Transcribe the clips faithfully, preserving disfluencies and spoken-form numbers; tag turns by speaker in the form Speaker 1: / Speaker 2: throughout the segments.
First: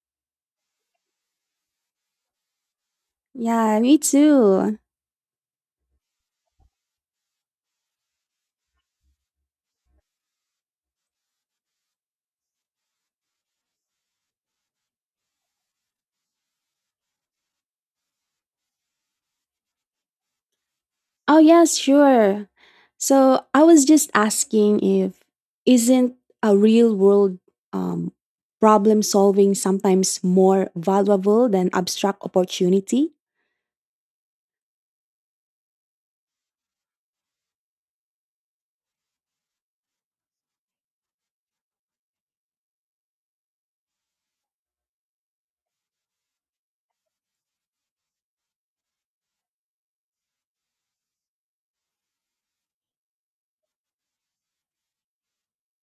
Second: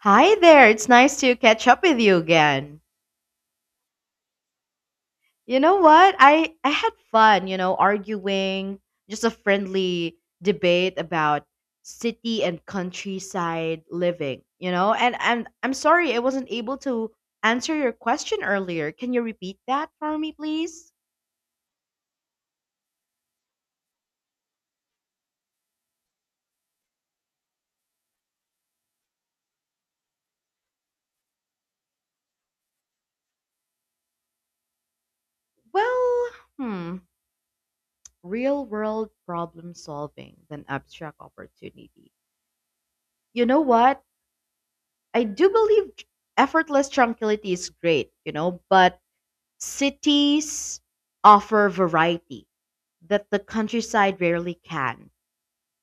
Speaker 1: Hi there. It's nice to catch up with you again.
Speaker 2: Yeah, me too.
Speaker 1: You know what? I I had fun, you know, arguing, just a friendly debate about city and countryside living, you know? And and I'm sorry I wasn't able to answer your question earlier. Can you repeat that for me, please?
Speaker 2: Oh, yes, sure. So I was just asking if isn't a real world um, problem solving sometimes more valuable than abstract opportunity?
Speaker 1: Well, hmm, real world problem solving than abstract opportunity. You know what? I do believe effortless tranquility is great, you know, but cities offer variety that the countryside rarely can.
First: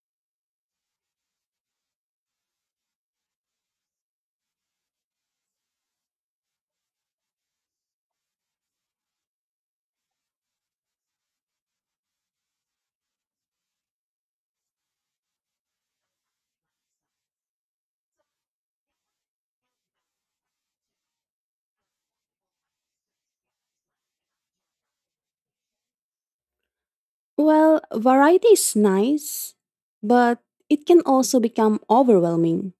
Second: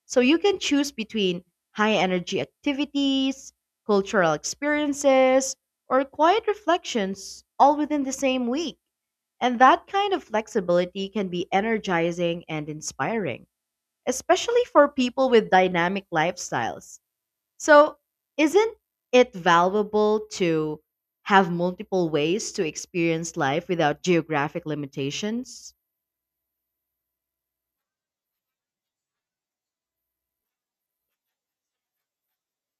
Speaker 1: So you can choose between high energy activities, cultural experiences, or quiet reflections all within the same week. And that kind of flexibility can be energizing and inspiring, especially for people with dynamic lifestyles. So, isn't it valuable to have multiple ways to experience life without geographic limitations?
Speaker 2: Well, variety is nice, but it can also become overwhelming.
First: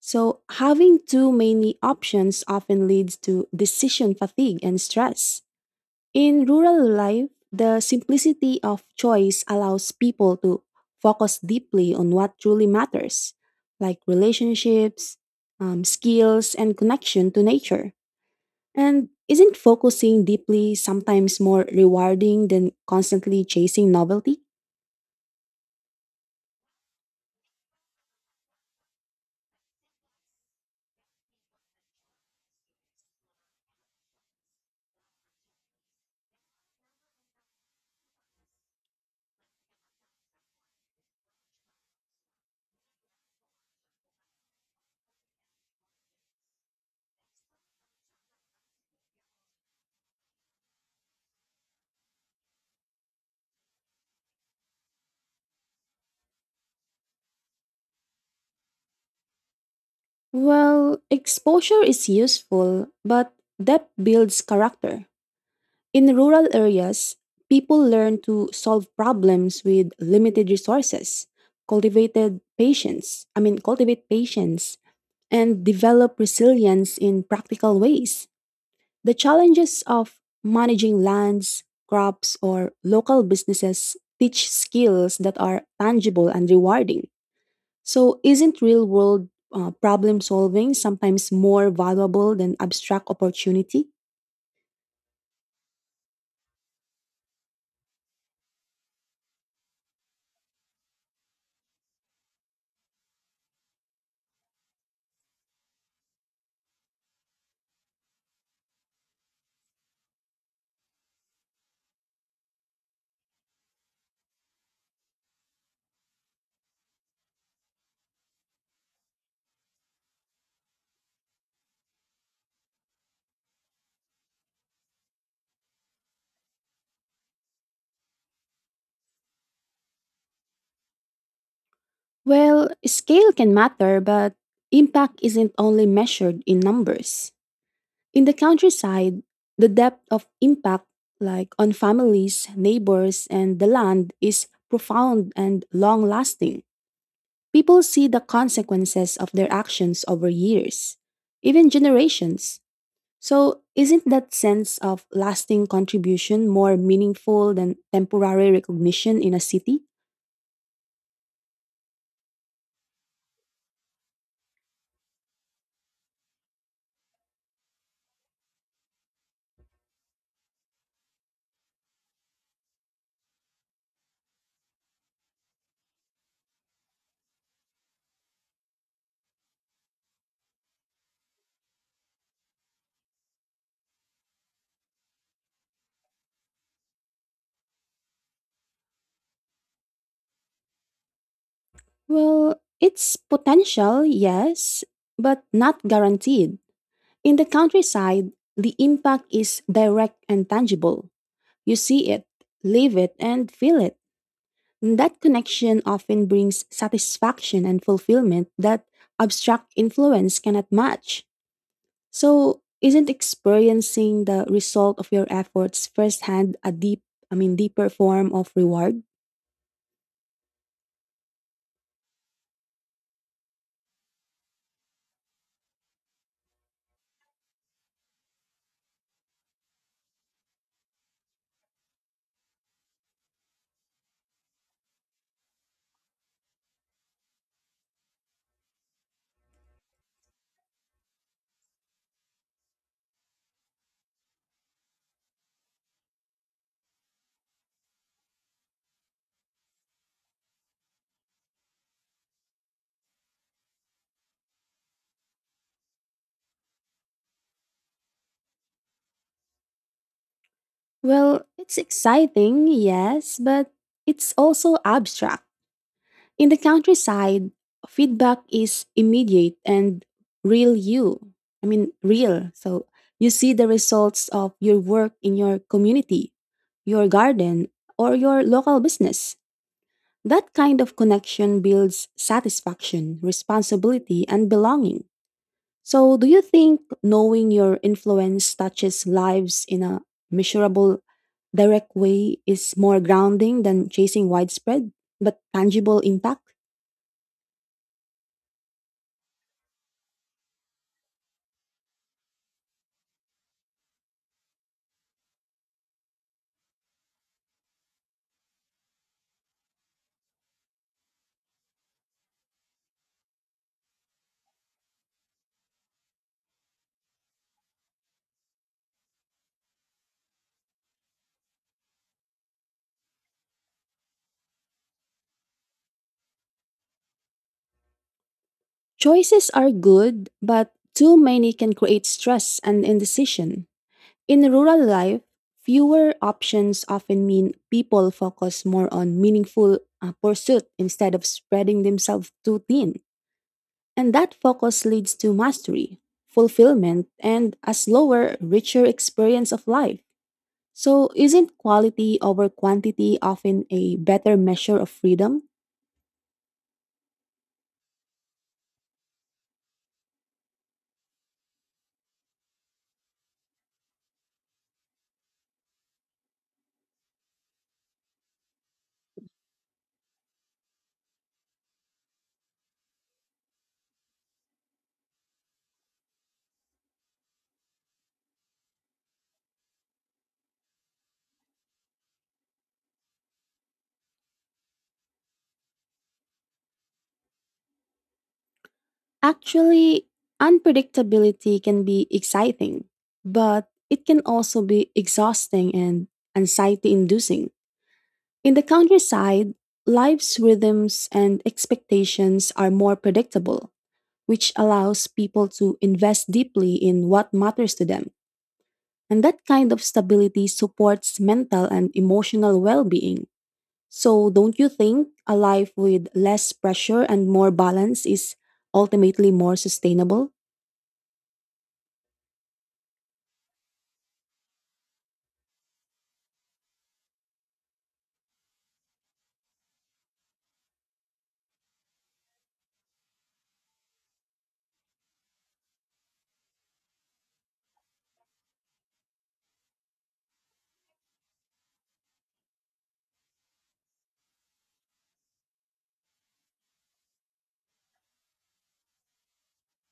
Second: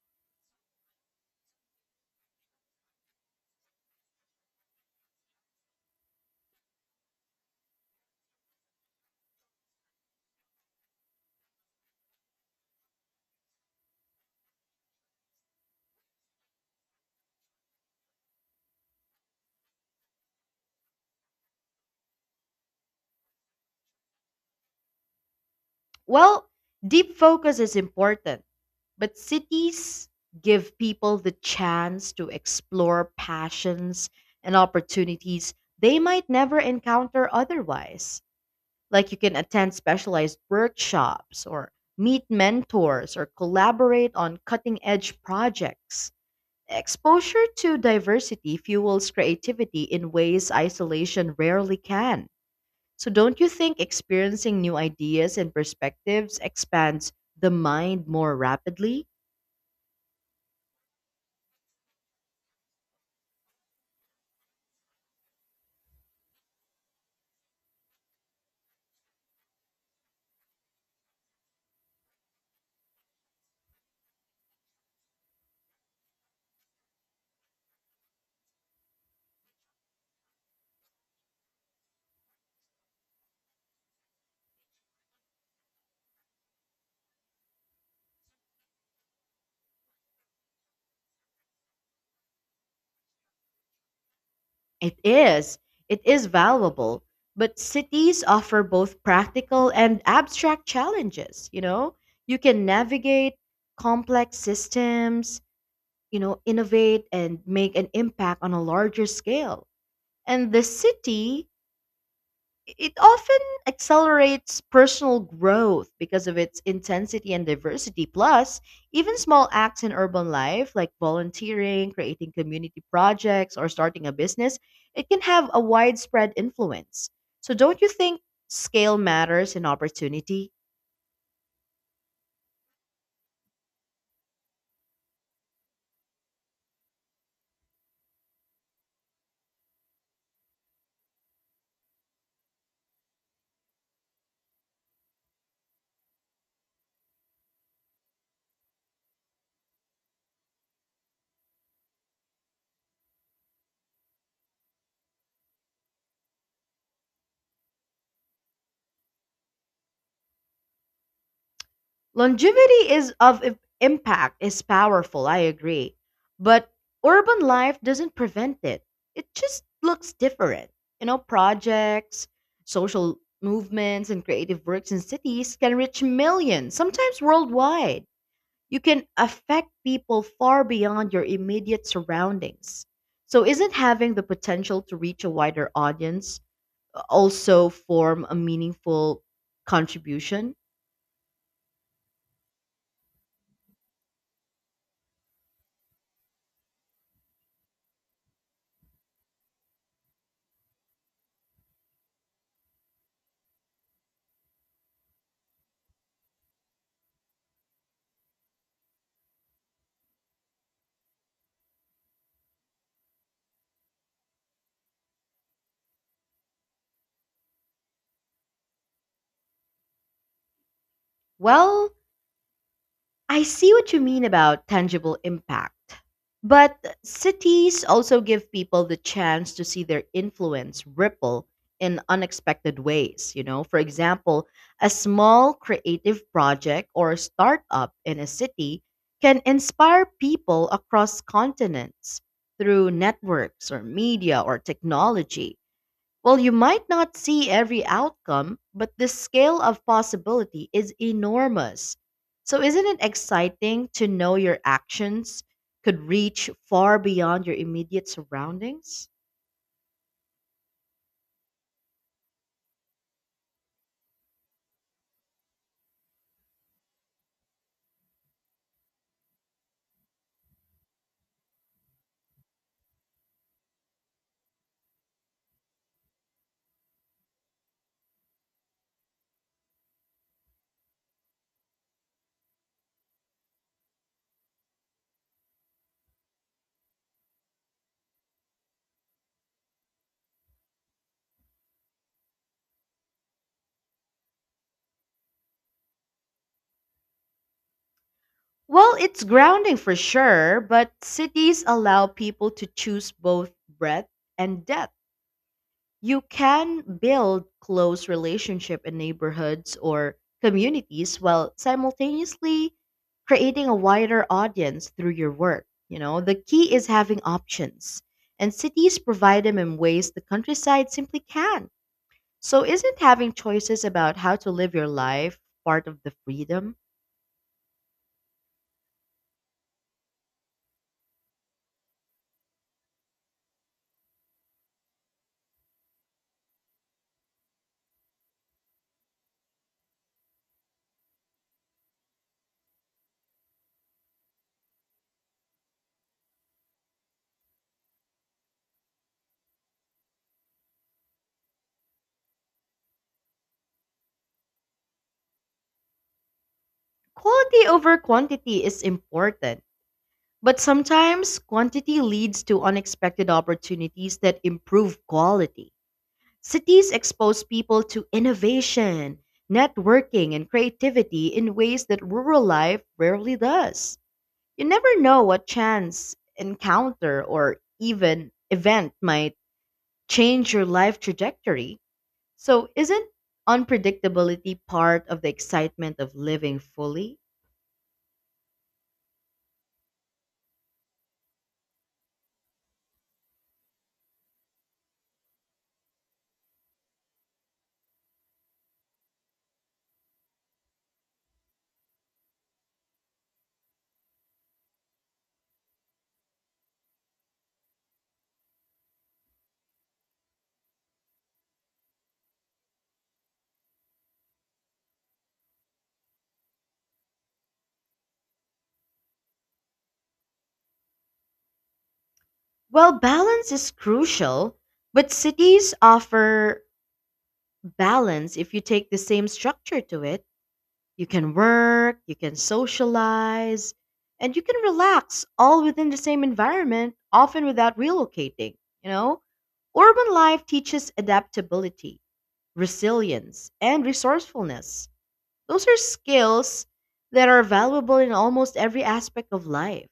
Speaker 2: So having too many options often leads to decision fatigue and stress. In rural life, the simplicity of choice allows people to focus deeply on what truly matters, like relationships, um, skills, and connection to nature. And isn't focusing deeply sometimes more rewarding than constantly chasing novelty?
Speaker 1: Well, deep focus is important, but cities give people the chance to explore passions and opportunities they might never encounter otherwise. Like you can attend specialized workshops or meet mentors or collaborate on cutting edge projects. Exposure to diversity fuels creativity in ways isolation rarely can. So, don't you think experiencing new ideas and perspectives expands the mind more rapidly?
Speaker 2: Well, exposure is useful, but depth builds character. In rural areas, people learn to solve problems with limited resources, cultivated patience, I mean cultivate patience and develop resilience in practical ways. The challenges of managing lands, crops or local businesses teach skills that are tangible and rewarding. So isn't real world uh, problem solving sometimes more valuable than abstract opportunity?
Speaker 1: It is. It is valuable. But cities offer both practical and abstract challenges. You know, you can navigate complex systems, you know, innovate and make an impact on a larger scale. And the city, it often accelerates personal growth because of its intensity and diversity. Plus, even small acts in urban life, like volunteering, creating community projects, or starting a business, it can have a widespread influence. So, don't you think scale matters in opportunity?
Speaker 2: Well, scale can matter, but impact isn't only measured in numbers. In the countryside, the depth of impact, like on families, neighbors, and the land, is profound and long lasting. People see the consequences of their actions over years, even generations. So, isn't that sense of lasting contribution more meaningful than temporary recognition in a city?
Speaker 1: Longevity is of im- Impact is powerful, I agree. But urban life doesn't prevent it. It just looks different. You know, projects, social movements and creative works in cities can reach millions, sometimes worldwide. You can affect people far beyond your immediate surroundings. So isn't having the potential to reach a wider audience uh, also form a meaningful contribution?
Speaker 2: Well, it's potential, yes, but not guaranteed. In the countryside, the impact is direct and tangible. You see it, live it, and feel it. That connection often brings satisfaction and fulfillment that abstract influence cannot match. So, isn't experiencing the result of your efforts firsthand a deep, I mean, deeper form of reward?
Speaker 1: Well, I see what you mean about tangible impact. But cities also give people the chance to see their influence ripple in unexpected ways. You know, for example, a small creative project or startup in a city can inspire people across continents through networks or media or technology. Well, you might not see every outcome, but the scale of possibility is enormous. So, isn't it exciting to know your actions could reach far beyond your immediate surroundings?
Speaker 2: Well, it's exciting, yes, but it's also abstract. In the countryside, feedback is immediate and real you. I mean, real. So you see the results of your work in your community, your garden, or your local business. That kind of connection builds satisfaction, responsibility, and belonging. So, do you think knowing your influence touches lives in a measurable, direct way is more grounding than chasing widespread but tangible impact?
Speaker 1: Well, it's grounding for sure, but cities allow people to choose both breadth and depth. You can build close relationship in neighborhoods or communities while simultaneously creating a wider audience through your work. You know, the key is having options, and cities provide them in ways the countryside simply can't. So, isn't having choices about how to live your life part of the freedom?
Speaker 2: Choices are good, but too many can create stress and indecision. In rural life, fewer options often mean people focus more on meaningful uh, pursuit instead of spreading themselves too thin. And that focus leads to mastery, fulfillment, and a slower, richer experience of life. So, isn't quality over quantity often a better measure of freedom?
Speaker 1: Quality over quantity is important, but sometimes quantity leads to unexpected opportunities that improve quality. Cities expose people to innovation, networking, and creativity in ways that rural life rarely does. You never know what chance, encounter, or even event might change your life trajectory. So, isn't unpredictability part of the excitement of living fully?
Speaker 2: Actually, unpredictability can be exciting, but it can also be exhausting and anxiety inducing. In the countryside, life's rhythms and expectations are more predictable, which allows people to invest deeply in what matters to them. And that kind of stability supports mental and emotional well being. So, don't you think a life with less pressure and more balance is ultimately more sustainable?
Speaker 1: Well, balance is crucial, but cities offer balance if you take the same structure to it. You can work, you can socialize, and you can relax all within the same environment, often without relocating, you know? Urban life teaches adaptability, resilience, and resourcefulness. Those are skills that are valuable in almost every aspect of life.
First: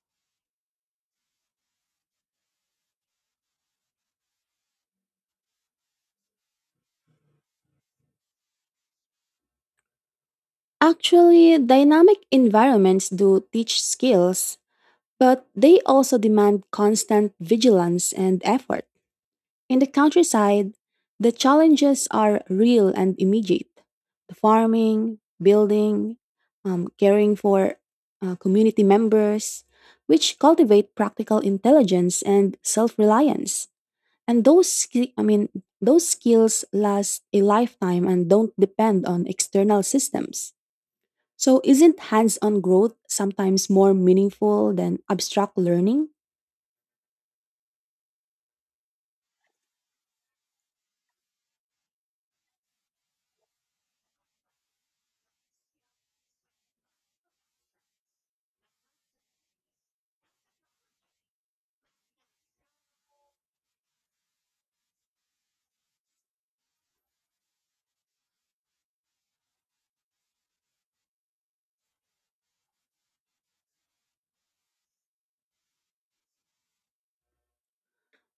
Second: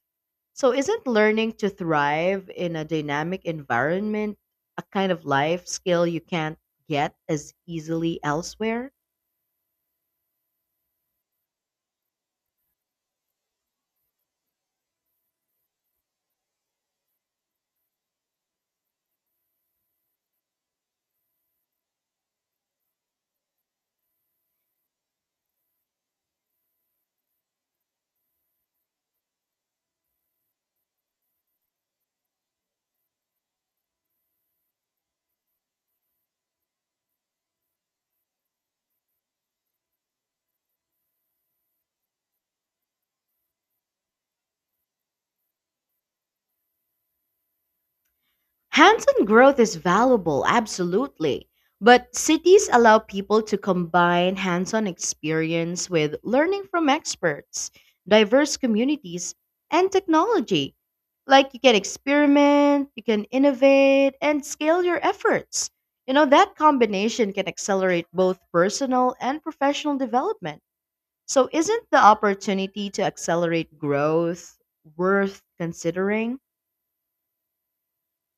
Speaker 1: So, isn't learning to thrive in a dynamic environment a kind of life skill you can't get as easily elsewhere?
Speaker 2: Actually, dynamic environments do teach skills, but they also demand constant vigilance and effort. In the countryside, the challenges are real and immediate. The farming, building, um, caring for uh, community members, which cultivate practical intelligence and self-reliance. And those, ski- I mean, those skills last a lifetime and don't depend on external systems. So, isn't hands-on growth sometimes more meaningful than abstract learning?
Speaker 1: Hands on growth is valuable, absolutely. But cities allow people to combine hands on experience with learning from experts, diverse communities, and technology. Like you can experiment, you can innovate, and scale your efforts. You know, that combination can accelerate both personal and professional development. So, isn't the opportunity to accelerate growth worth considering?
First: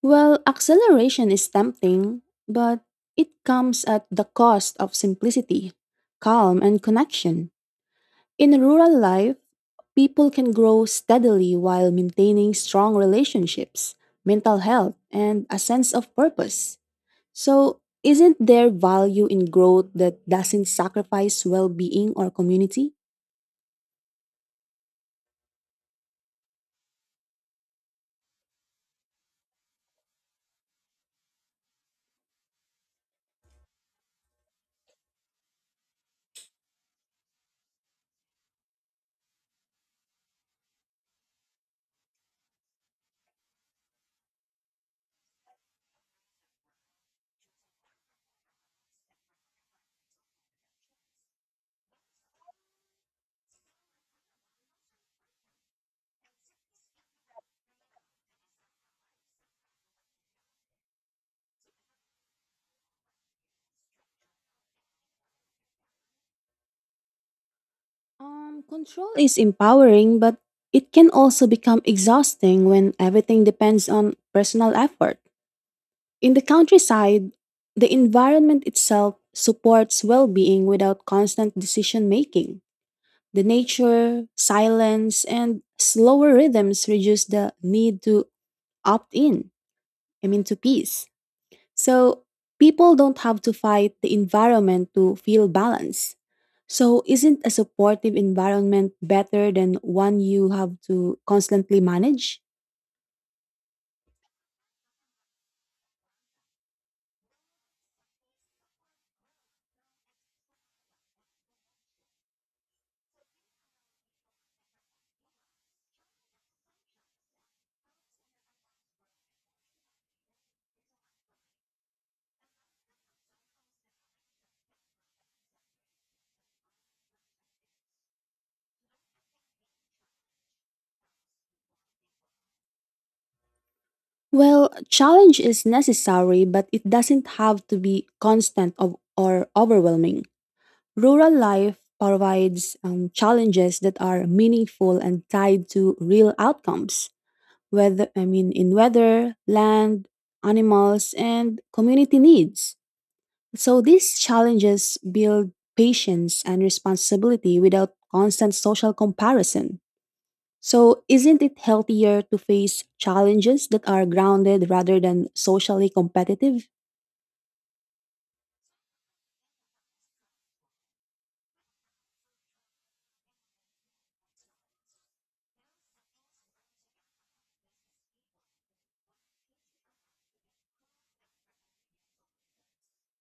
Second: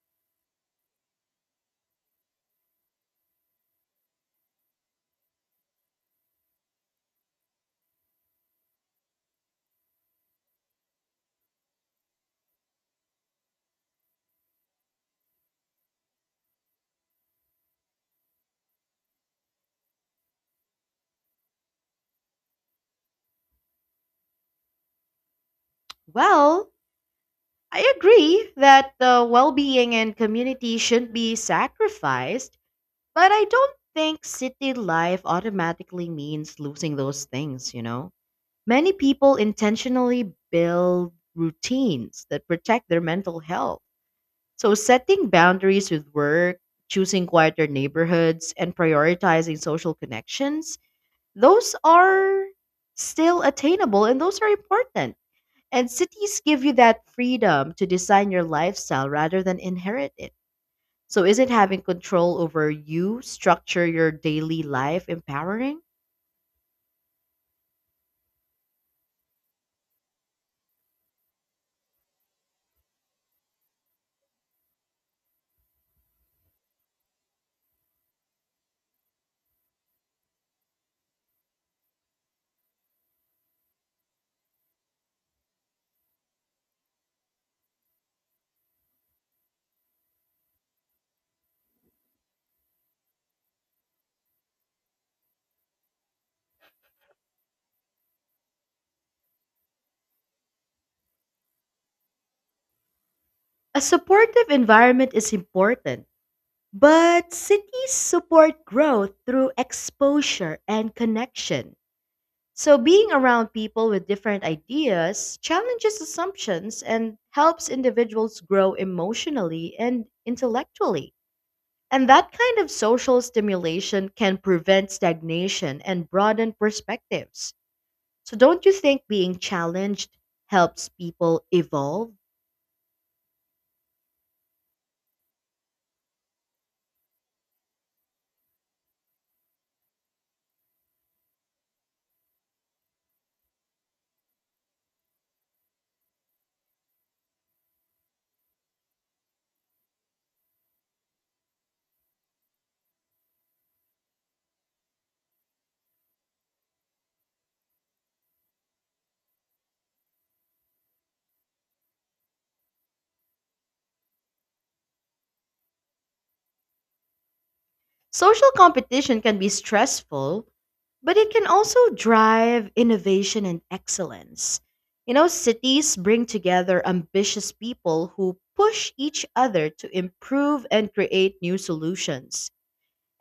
Speaker 2: Well, acceleration is tempting, but it comes at the cost of simplicity, calm, and connection. In rural life, people can grow steadily while maintaining strong relationships, mental health, and a sense of purpose. So, isn't there value in growth that doesn't sacrifice well being or community?
Speaker 1: Well, I agree that the well being and community shouldn't be sacrificed, but I don't think city life automatically means losing those things, you know? Many people intentionally build routines that protect their mental health. So, setting boundaries with work, choosing quieter neighborhoods, and prioritizing social connections, those are still attainable and those are important. And cities give you that freedom to design your lifestyle rather than inherit it. So isn't having control over you structure your daily life empowering?
Speaker 2: Um, control is empowering, but it can also become exhausting when everything depends on personal effort. In the countryside, the environment itself supports well being without constant decision making. The nature, silence, and slower rhythms reduce the need to opt in, I mean, to peace. So people don't have to fight the environment to feel balance. So, isn't a supportive environment better than one you have to constantly manage?
Speaker 1: A supportive environment is important, but cities support growth through exposure and connection. So being around people with different ideas challenges assumptions and helps individuals grow emotionally and intellectually. And that kind of social stimulation can prevent stagnation and broaden perspectives. So, don't you think being challenged helps people evolve?
Speaker 2: Well, challenge is necessary, but it doesn't have to be constant of, or overwhelming. Rural life provides um, challenges that are meaningful and tied to real outcomes, whether I mean in weather, land, animals, and community needs. So these challenges build patience and responsibility without constant social comparison. So, isn't it healthier to face challenges that are grounded rather than socially competitive?
Speaker 1: Social competition can be stressful, but it can also drive innovation and excellence. You know, cities bring together ambitious people who push each other to improve and create new solutions.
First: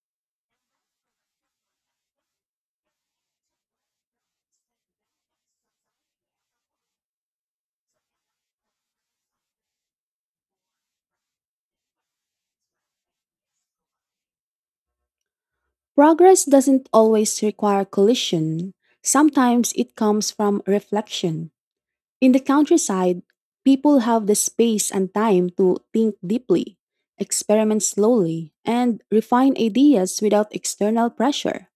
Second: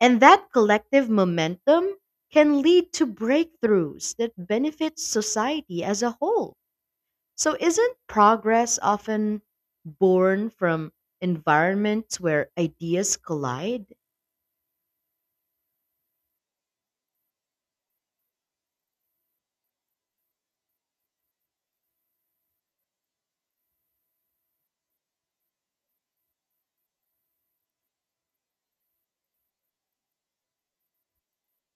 Speaker 1: And that collective momentum can lead to breakthroughs that benefit society as a whole. So, isn't progress often born from environments where ideas collide?
Speaker 2: Progress doesn't always require collision, sometimes it comes from reflection. In the countryside, people have the space and time to think deeply, experiment slowly, and refine ideas without external pressure.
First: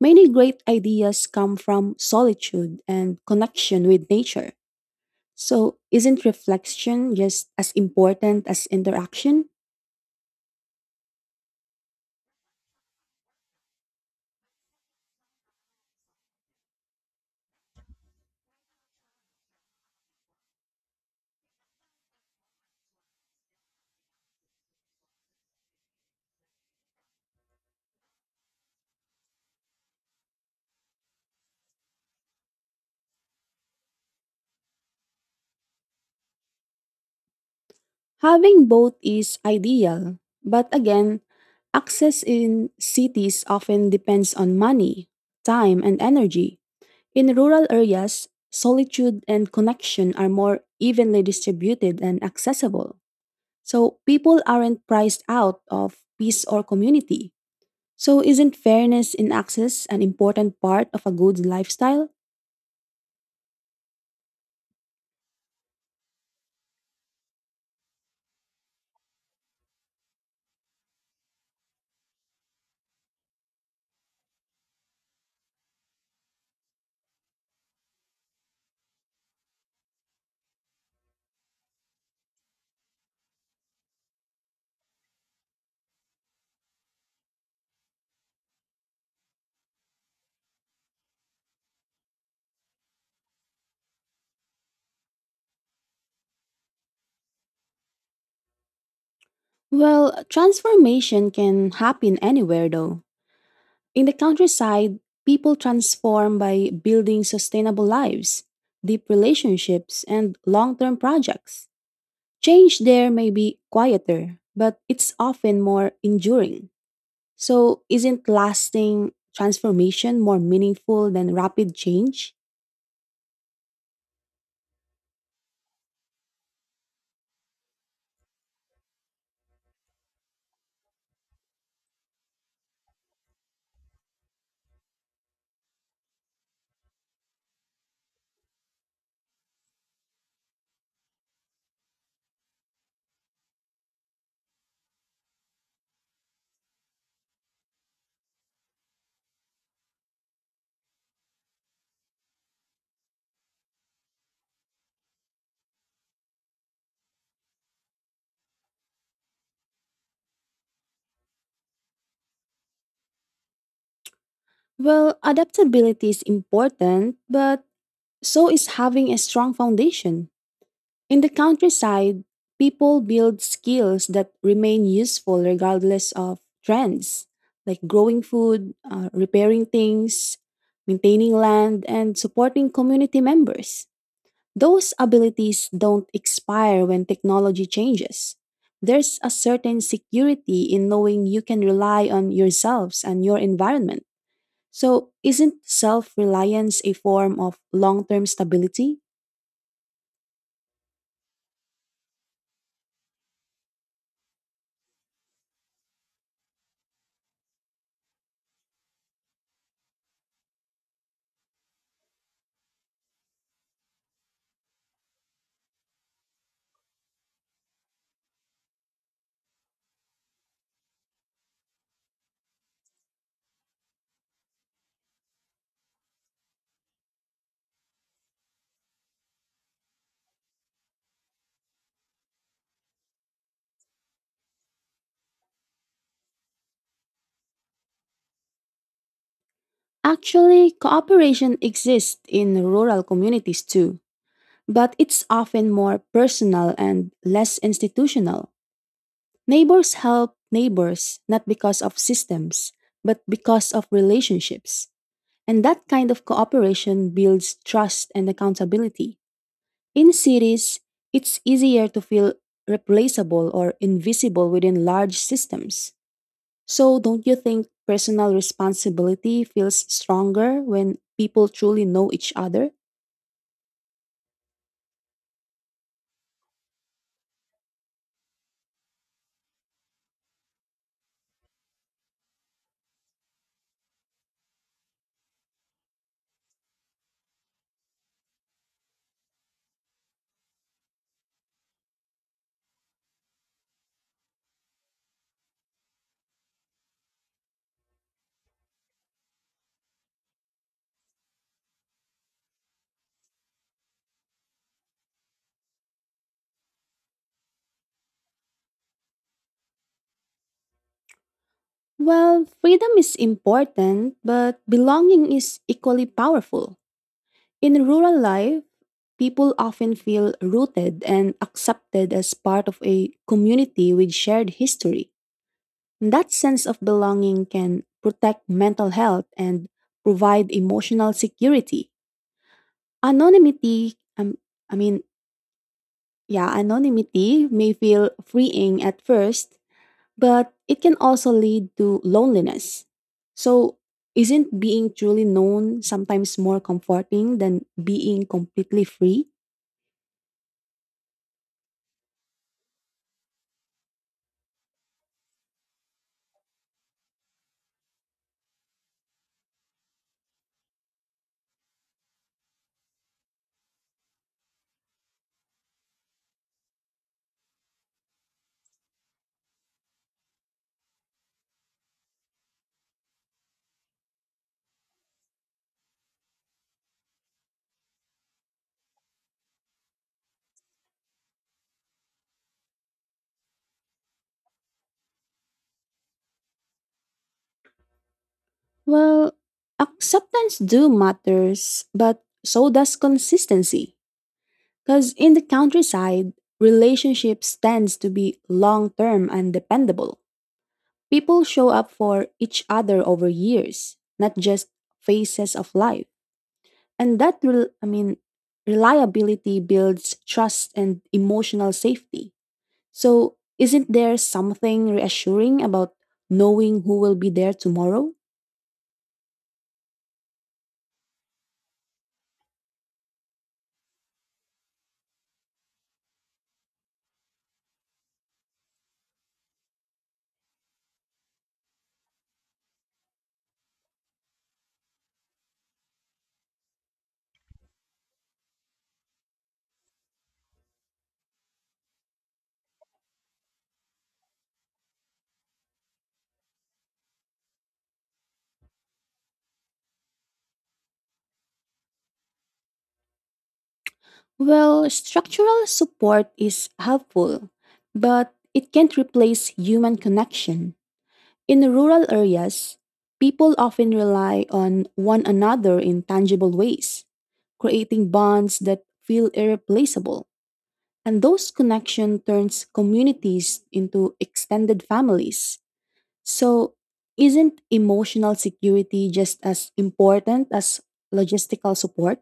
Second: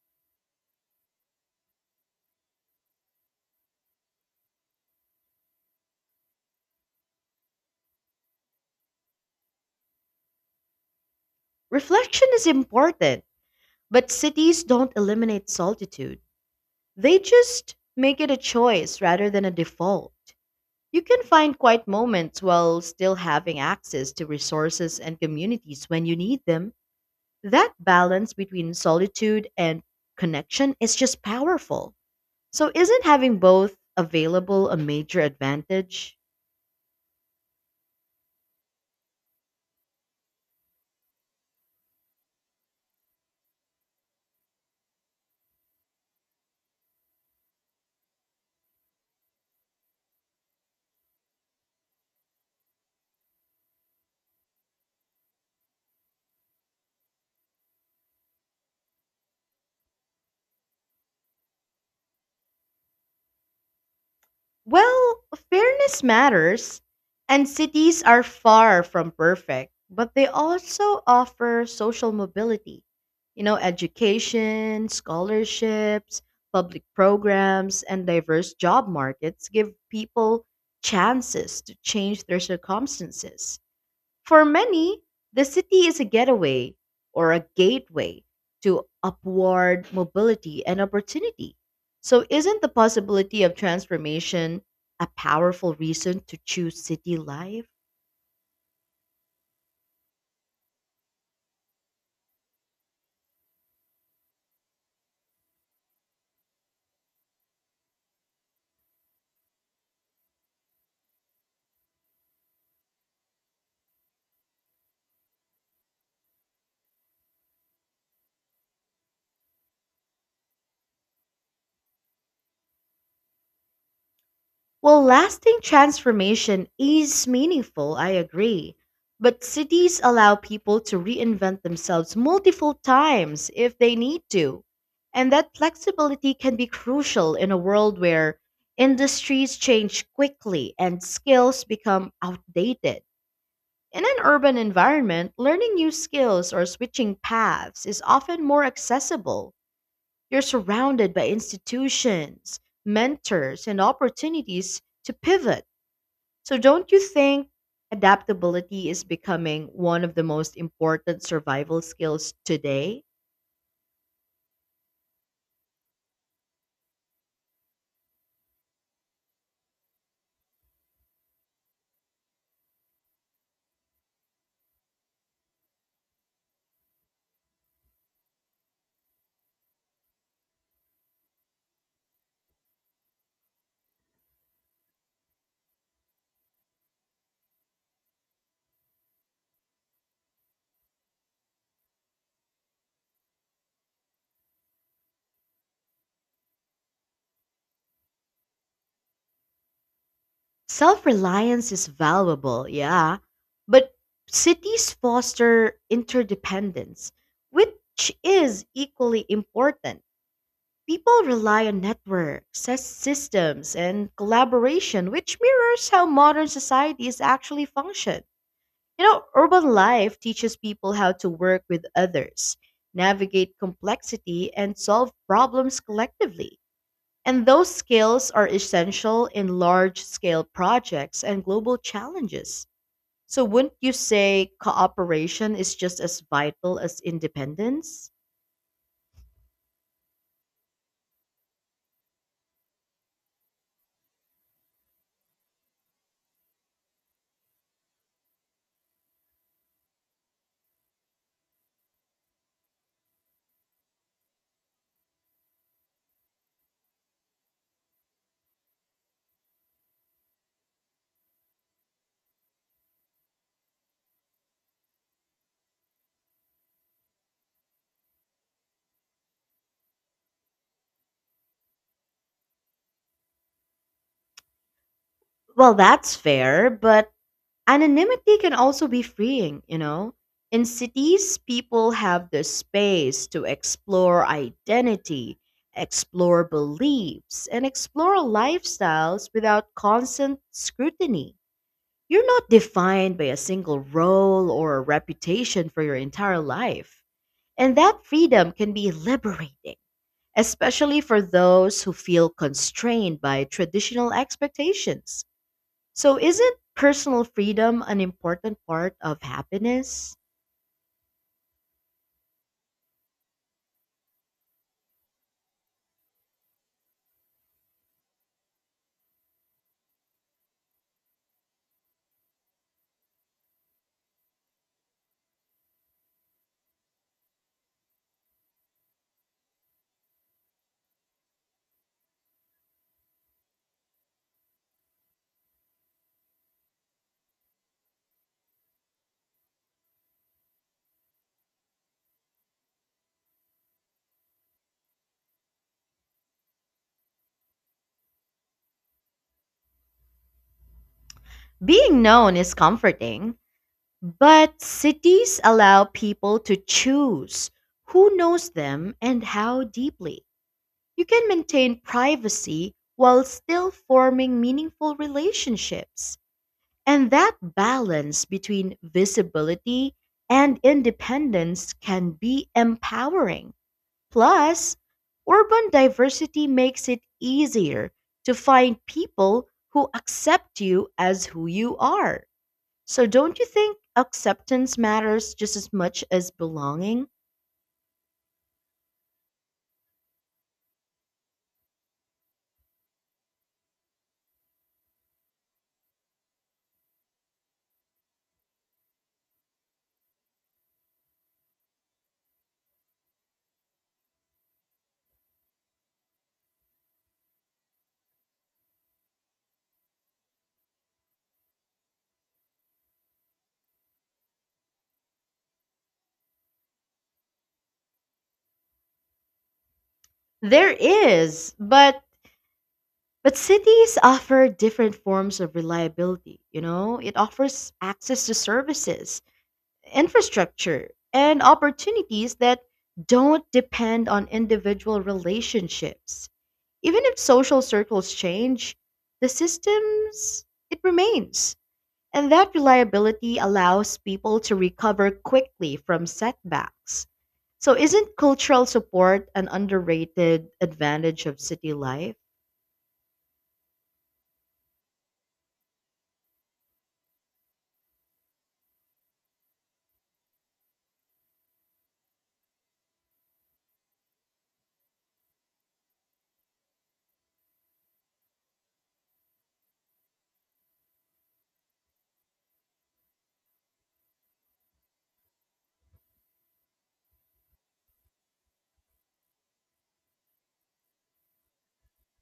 Speaker 2: Many great ideas come from solitude and connection with nature. So, isn't reflection just as important as interaction?
Speaker 1: Reflection is important, but cities don't eliminate solitude. They just make it a choice rather than a default. You can find quiet moments while still having access to resources and communities when you need them. That balance between solitude and connection is just powerful. So, isn't having both available a major advantage?
Speaker 2: Having both is ideal, but again, access in cities often depends on money, time, and energy. In rural areas, solitude and connection are more evenly distributed and accessible. So, people aren't priced out of peace or community. So, isn't fairness in access an important part of a good lifestyle?
Speaker 1: Well, fairness matters, and cities are far from perfect, but they also offer social mobility. You know, education, scholarships, public programs, and diverse job markets give people chances to change their circumstances. For many, the city is a getaway or a gateway to upward mobility and opportunity. So, isn't the possibility of transformation a powerful reason to choose city life?
Speaker 2: Well, transformation can happen anywhere though. In the countryside, people transform by building sustainable lives, deep relationships, and long term projects. Change there may be quieter, but it's often more enduring. So, isn't lasting transformation more meaningful than rapid change?
Speaker 1: Well, lasting transformation is meaningful, I agree. But cities allow people to reinvent themselves multiple times if they need to. And that flexibility can be crucial in a world where industries change quickly and skills become outdated. In an urban environment, learning new skills or switching paths is often more accessible. You're surrounded by institutions, mentors, and opportunities to pivot. So, don't you think adaptability is becoming one of the most important survival skills today?
Speaker 2: Well, adaptability is important, but so is having a strong foundation. In the countryside, people build skills that remain useful regardless of trends, like growing food, uh, repairing things, maintaining land, and supporting community members. Those abilities don't expire when technology changes. There's a certain security in knowing you can rely on yourselves and your environment. So, isn't self reliance a form of long term stability?
Speaker 1: Self reliance is valuable, yeah, but cities foster interdependence, which is equally important. People rely on networks, sys- systems, and collaboration, which mirrors how modern societies actually function. You know, urban life teaches people how to work with others, navigate complexity, and solve problems collectively. And those skills are essential in large scale projects and global challenges. So, wouldn't you say cooperation is just as vital as independence?
Speaker 2: Actually, cooperation exists in rural communities too, but it's often more personal and less institutional. Neighbors help neighbors not because of systems, but because of relationships. And that kind of cooperation builds trust and accountability. In cities, it's easier to feel replaceable or invisible within large systems. So, don't you think personal responsibility feels stronger when people truly know each other?
Speaker 1: Well, that's fair, but anonymity can also be freeing, you know? In cities, people have the space to explore identity, explore beliefs, and explore lifestyles without constant scrutiny. You're not defined by a single role or a reputation for your entire life. And that freedom can be liberating, especially for those who feel constrained by traditional expectations. So, isn't personal freedom an important part of happiness?
Speaker 2: Well, freedom is important, but belonging is equally powerful. In rural life, people often feel rooted and accepted as part of a community with shared history. That sense of belonging can protect mental health and provide emotional security. Anonymity, um, I mean, Yeah, Anonymity may feel freeing at first, but it can also lead to loneliness. So, isn't being truly known sometimes more comforting than being completely free?
Speaker 1: Being known is comforting, but cities allow people to choose who knows them and how deeply. You can maintain privacy while still forming meaningful relationships. And that balance between visibility and independence can be empowering. Plus, urban diversity makes it easier to find people who accept you as who you are. So, don't you think acceptance matters just as much as belonging?
Speaker 2: Well, acceptance do matters, but so does consistency. Cuz in the countryside, relationships tends to be long-term and dependable. People show up for each other over years, not just phases of life. And that, rel I mean, reliability builds trust and emotional safety. So, isn't there something reassuring about knowing who will be there tomorrow?
Speaker 1: There is, but but cities offer different forms of reliability, you know? It offers access to services, infrastructure, and opportunities that don't depend on individual relationships. Even if social circles change, the systems, it remains. And that reliability allows people to recover quickly from setbacks. So, isn't cultural support an underrated advantage of city life?
Speaker 2: Well, structural support is helpful, but it can't replace human connection. In rural areas, people often rely on one another in tangible ways, creating bonds that feel irreplaceable. And those connection turns communities into extended families. So isn't emotional security just as important as logistical support?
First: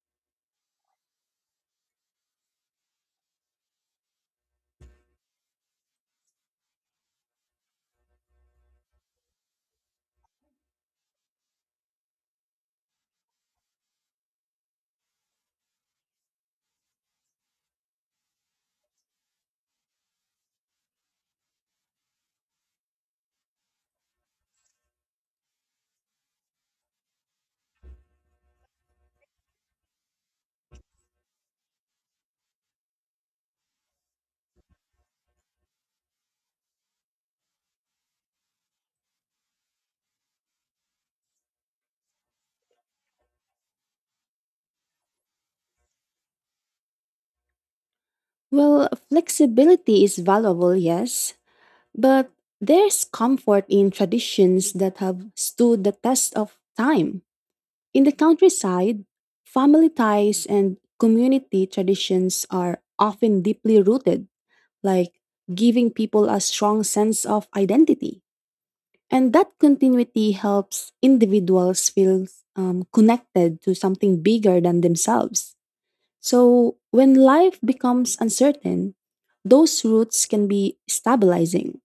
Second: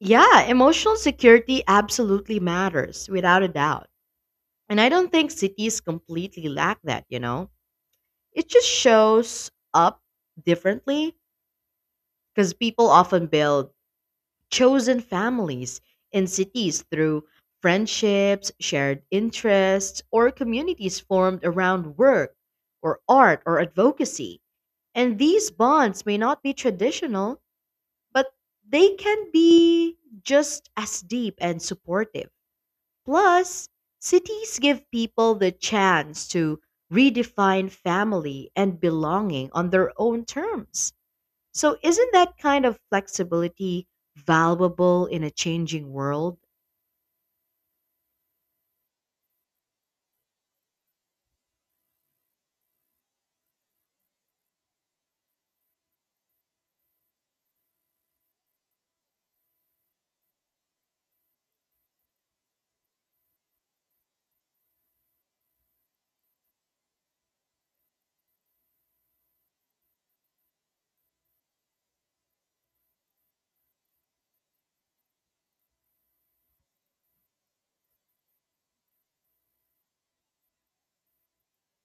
Speaker 1: Yeah, emotional security absolutely matters, without a doubt. And I don't think cities completely lack that, you know? It just shows up differently because people often build chosen families in cities through friendships, shared interests, or communities formed around work or art or advocacy. And these bonds may not be traditional, but they can be just as deep and supportive. Plus, cities give people the chance to redefine family and belonging on their own terms. So, isn't that kind of flexibility valuable in a changing world?
Speaker 2: Well, flexibility is valuable, yes, but there's comfort in traditions that have stood the test of time. In the countryside, family ties and community traditions are often deeply rooted, like giving people a strong sense of identity. And that continuity helps individuals feel um, connected to something bigger than themselves. So when life becomes uncertain, those roots can be stabilizing.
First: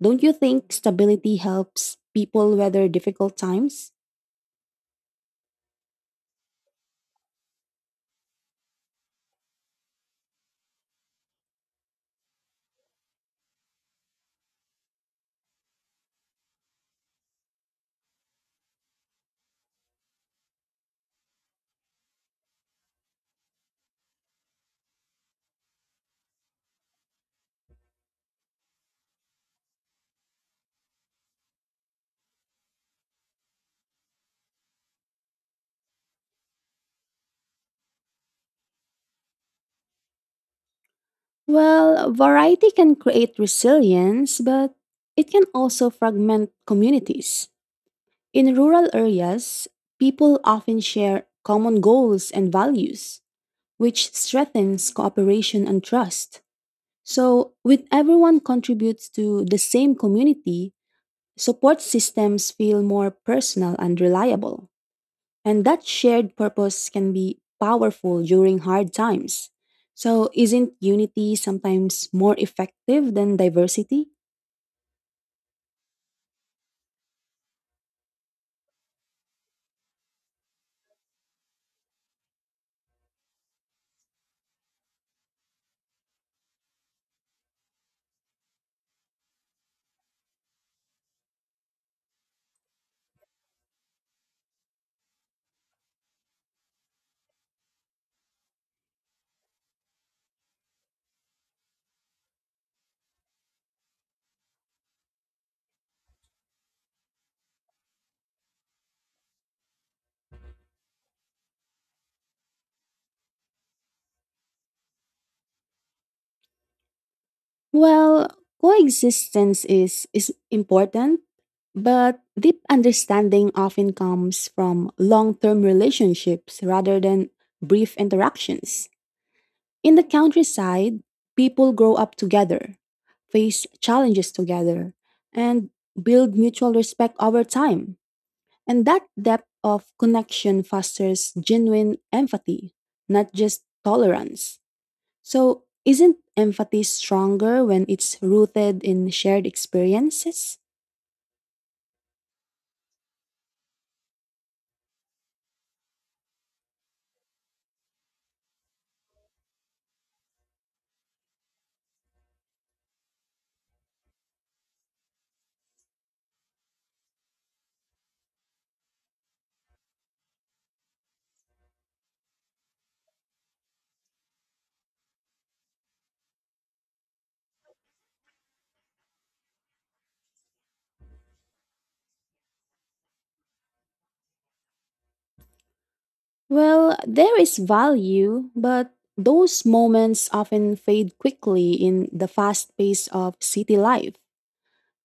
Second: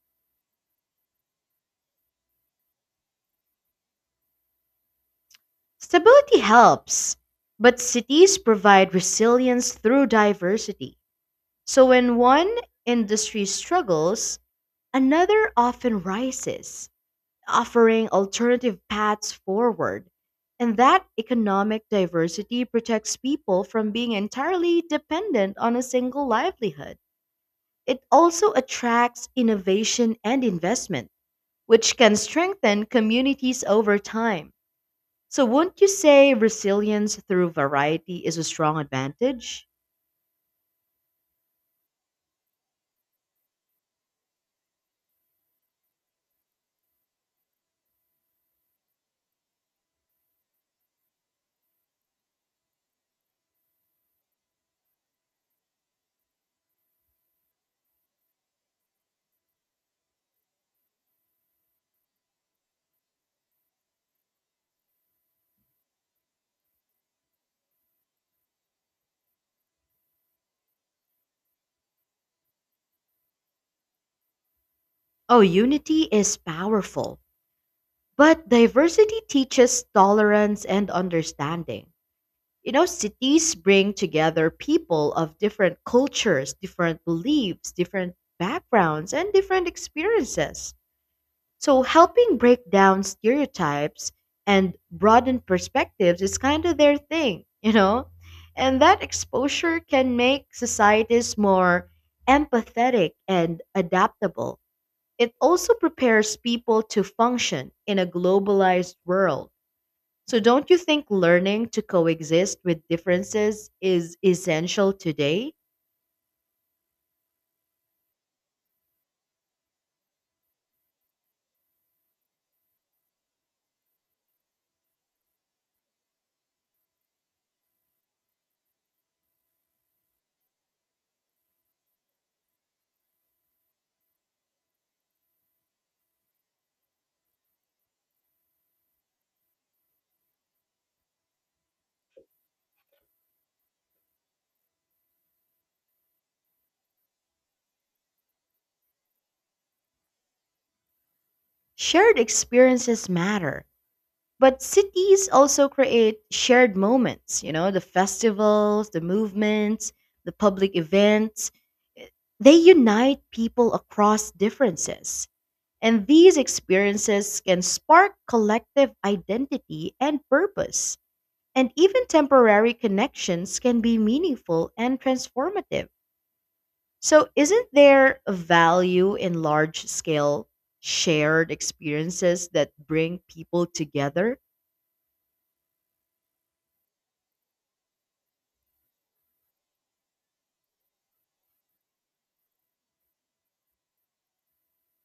Speaker 2: Don't you think stability helps people weather difficult times?
Speaker 1: Stability helps, but cities provide resilience through diversity. So, when one industry struggles, another often rises, offering alternative paths forward. And that economic diversity protects people from being entirely dependent on a single livelihood. It also attracts innovation and investment which can strengthen communities over time. So, wouldn't you say resilience through variety is a strong advantage?
Speaker 2: Well, variety can create resilience, but it can also fragment communities. In rural areas, people often share common goals and values which strengthens cooperation and trust. So, when everyone contributes to the same community, support systems feel more personal and reliable. And that shared purpose can be powerful during hard times. So, isn't unity sometimes more effective than diversity?
Speaker 1: Oh, unity is powerful, but diversity teaches tolerance and understanding. You know, cities bring together people of different cultures, different beliefs, different backgrounds, and different experiences. So, helping break down stereotypes and broaden perspectives is kind of their thing, you know? And that exposure can make societies more empathetic and adaptable. It also prepares people to function in a globalized world. So, don't you think learning to coexist with differences is essential today?
Speaker 2: Well, coexistence is, is important, but deep understanding often comes from long term relationships rather than brief interactions. In the countryside, people grow up together, face challenges together, and build mutual respect over time. And that depth of connection fosters genuine empathy, not just tolerance. So, isn't empathy stronger when it's rooted in shared experiences?
Speaker 1: Shared experiences matter. But cities also create shared moments, you know, the festivals, the movements, the public events. They unite people across differences. And these experiences can spark collective identity and purpose. And even temporary connections can be meaningful and transformative. So, isn't there a value in large scale shared experiences that bring people together?
Speaker 2: Well, there is value, but those moments often fade quickly in the fast pace of city life.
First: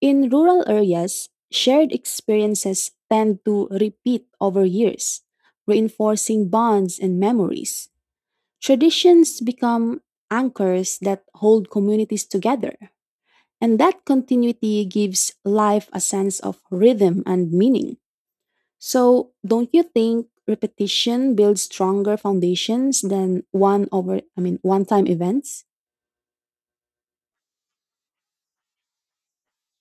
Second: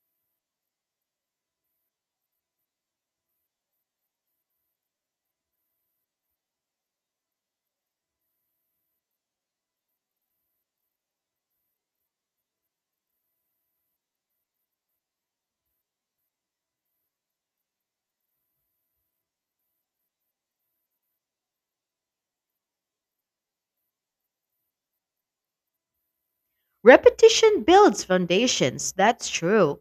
Speaker 2: In rural areas, shared experiences tend to repeat over years, reinforcing bonds and memories. Traditions become anchors that hold communities together. And that continuity gives life a sense of rhythm and meaning. So, don't you think repetition builds stronger foundations than one over I mean one-time events?
Speaker 1: Repetition builds foundations, that's true.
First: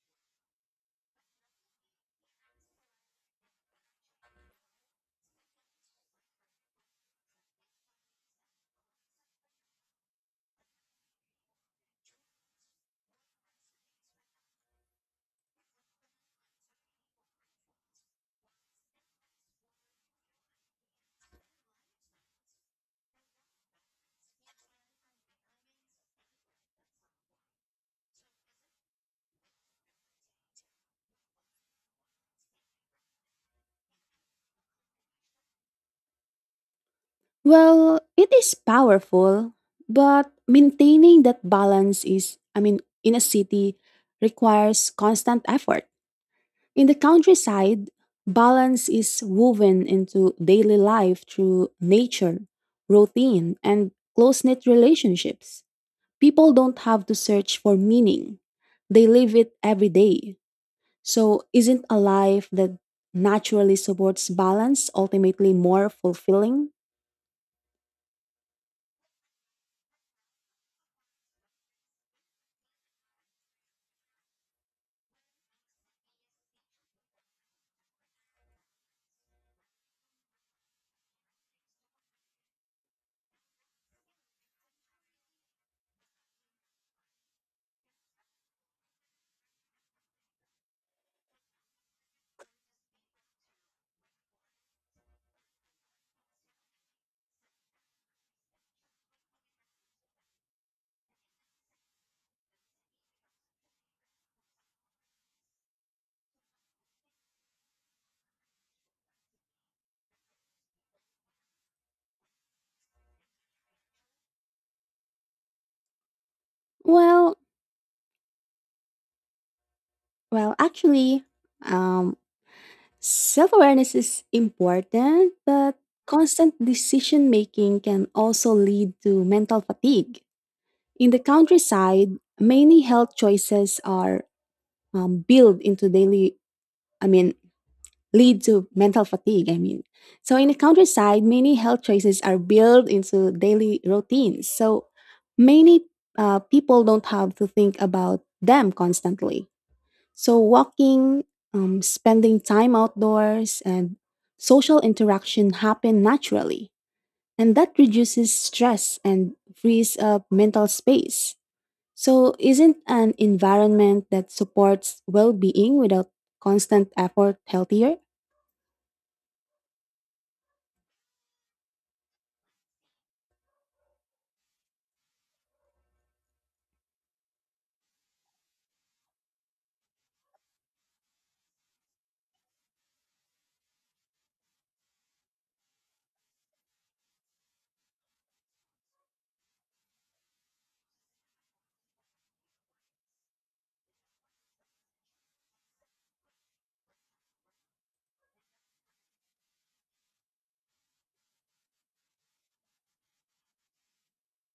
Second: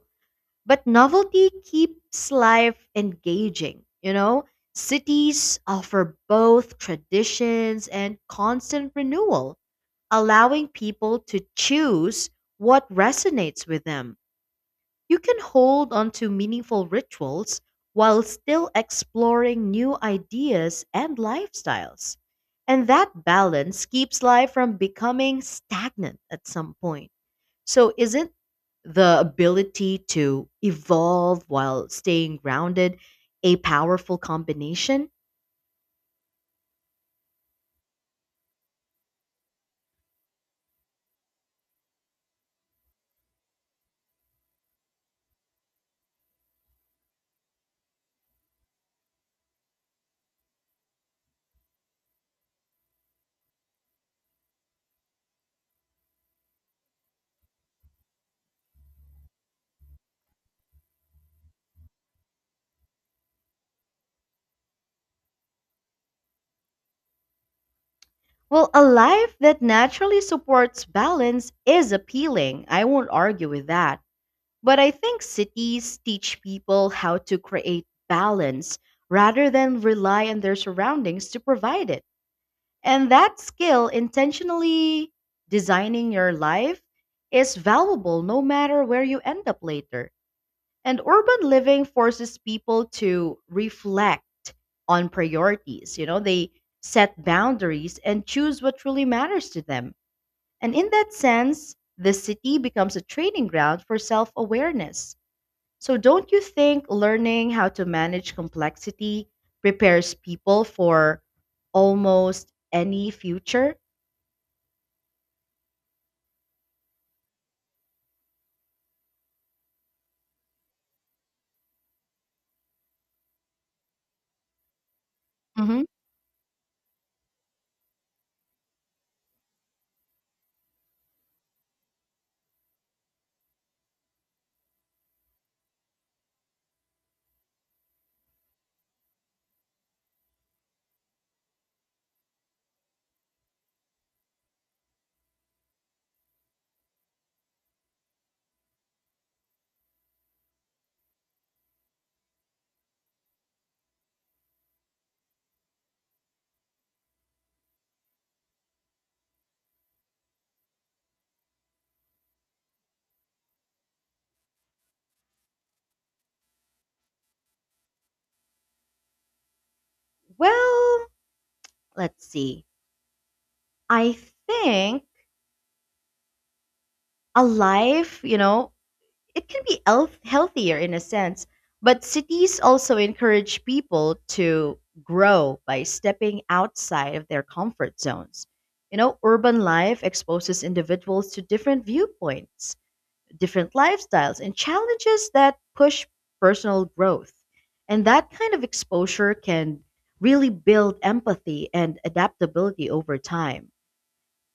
Speaker 1: But novelty keeps life engaging, you know? Cities offer both traditions and constant renewal, allowing people to choose what resonates with them. You can hold on to meaningful rituals while still exploring new ideas and lifestyles. And that balance keeps life from becoming stagnant at some point. So, is it the ability to evolve while staying grounded a powerful combination?
Speaker 2: Well, it is powerful, but maintaining that balance is I mean in a city requires constant effort. In the countryside, balance is woven into daily life through nature, routine, and close-knit relationships. People don't have to search for meaning, they live it every day. So, isn't a life that naturally supports balance ultimately more fulfilling?
Speaker 1: Well, a life that naturally supports balance is appealing. I won't argue with that. But I think cities teach people how to create balance rather than rely on their surroundings to provide it. And that skill, intentionally designing your life, is valuable no matter where you end up later. And urban living forces people to reflect on priorities. You know, they set boundaries and choose what truly matters to them. And in that sense, the city becomes a training ground for self awareness. So, don't you think learning how to manage complexity prepares people for almost any future?
Speaker 2: Well, well, actually, um, Self awareness is important, but
Speaker 1: Hmm.
Speaker 2: constant decision making can also lead to mental fatigue. In the countryside, many health choices are um, built into daily. I mean, lead to mental fatigue, I mean. So in the countryside, many health choices are built into daily routines. So many uh, people don't have to think about them constantly. So walking, um, spending time outdoors, and social interaction happen naturally. And that reduces stress and frees up mental space. So, isn't an environment that supports well being without constant effort healthier?
Speaker 1: Well, let's see. I think a life, you know, it can be health healthier in a sense, but cities also encourage people to grow by stepping outside of their comfort zones. You know, urban life exposes individuals to different viewpoints, different lifestyles, and challenges that push personal growth. And that kind of exposure can really build empathy and adaptability over time.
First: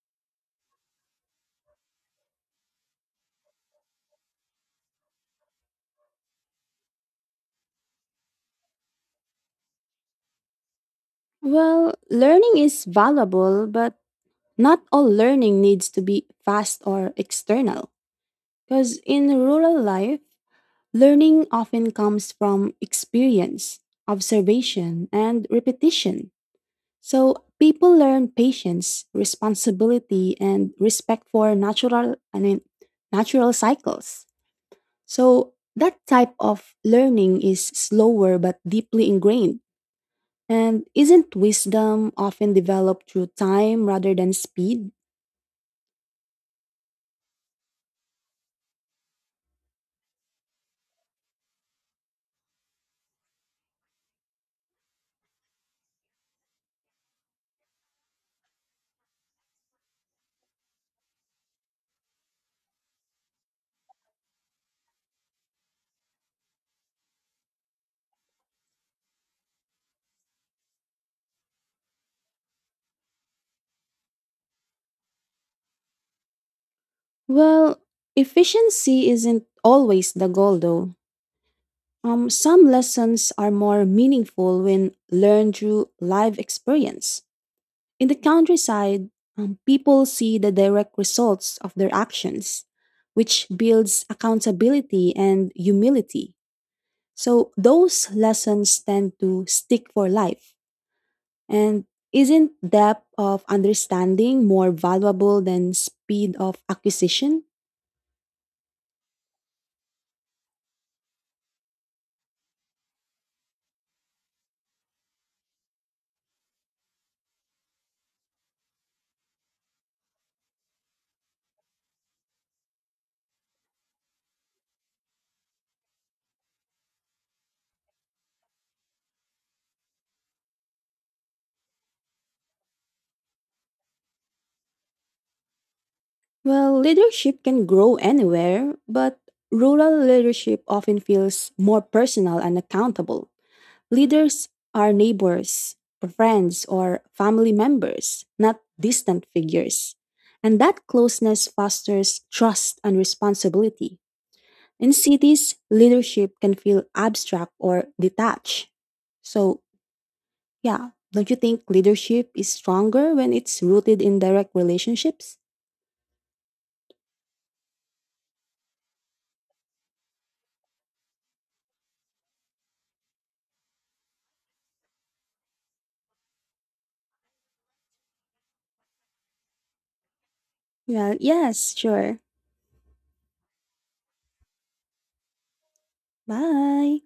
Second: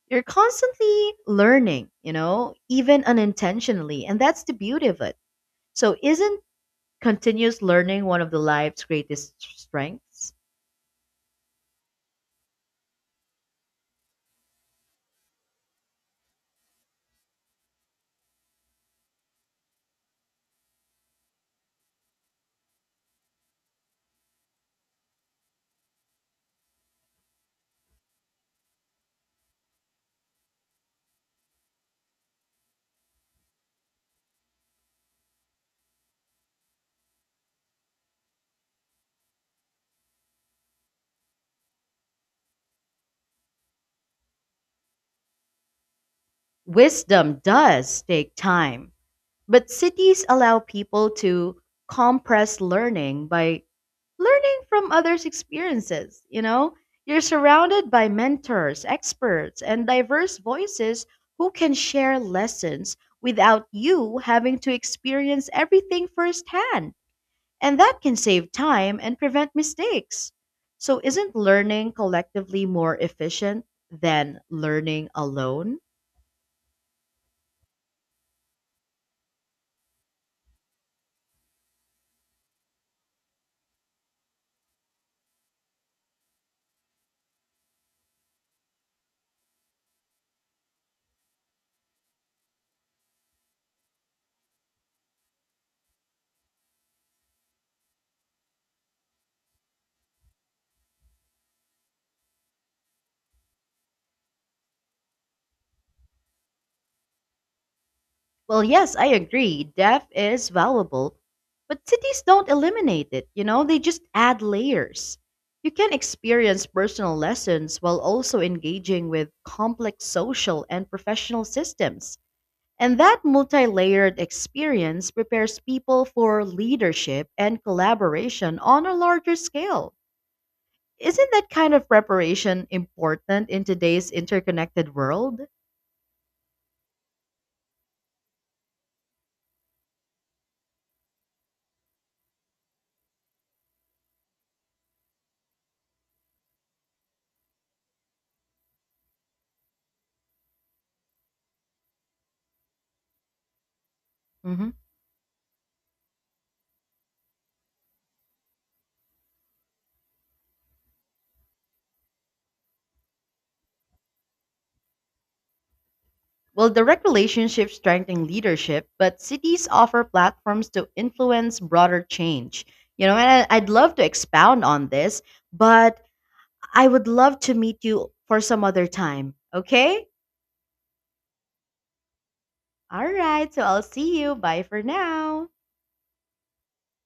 Speaker 1: You're constantly learning, you know, even unintentionally. And that's the beauty of it. So, isn't continuous learning one of the life's greatest strengths?
Speaker 2: Well, learning is valuable, but not all learning needs to be fast or external. Because in rural life, learning often comes from experience, observation, and repetition. So people learn patience, responsibility, and respect for natural, I mean, natural cycles. So that type of learning is slower but deeply ingrained and isn't wisdom often developed through time rather than speed?
Speaker 1: Wisdom does take time, but cities allow people to compress learning by learning from others' experiences. You know, you're surrounded by mentors, experts, and diverse voices who can share lessons without you having to experience everything firsthand. And that can save time and prevent mistakes. So, isn't learning collectively more efficient than learning alone?
Speaker 2: Well, efficiency isn't always the goal, though. Um, some lessons are more meaningful when learned through live experience. In the countryside, um, people see the direct results of their actions, which builds accountability and humility. So, those lessons tend to stick for life. And isn't depth of understanding more valuable than speed of acquisition?
Speaker 1: Well, yes, I agree. Depth is valuable, but cities don't eliminate it, you know, they just add layers. You can experience personal lessons while also engaging with complex social and professional systems. And that multi layered experience prepares people for leadership and collaboration on a larger scale. Isn't that kind of preparation important in today's interconnected world?
Speaker 2: Well, leadership can grow anywhere, but rural leadership often feels more personal and accountable. Leaders are neighbors, friends, or family members, not distant figures. And that closeness fosters trust and responsibility.
Speaker 1: Mhm.
Speaker 2: In cities, leadership can feel abstract or detached. So, yeah. Don't you think leadership is stronger when it's rooted in direct relationships?
Speaker 1: Well, direct relationships strengthen leadership, but cities offer platforms to influence broader change. You know, and I- I'd love to expound on this, but I would love to meet you for some other time. Okay?
Speaker 2: Well, yes, sure.
Speaker 1: All right. So I'll see you. Bye for now.
Speaker 2: Bye.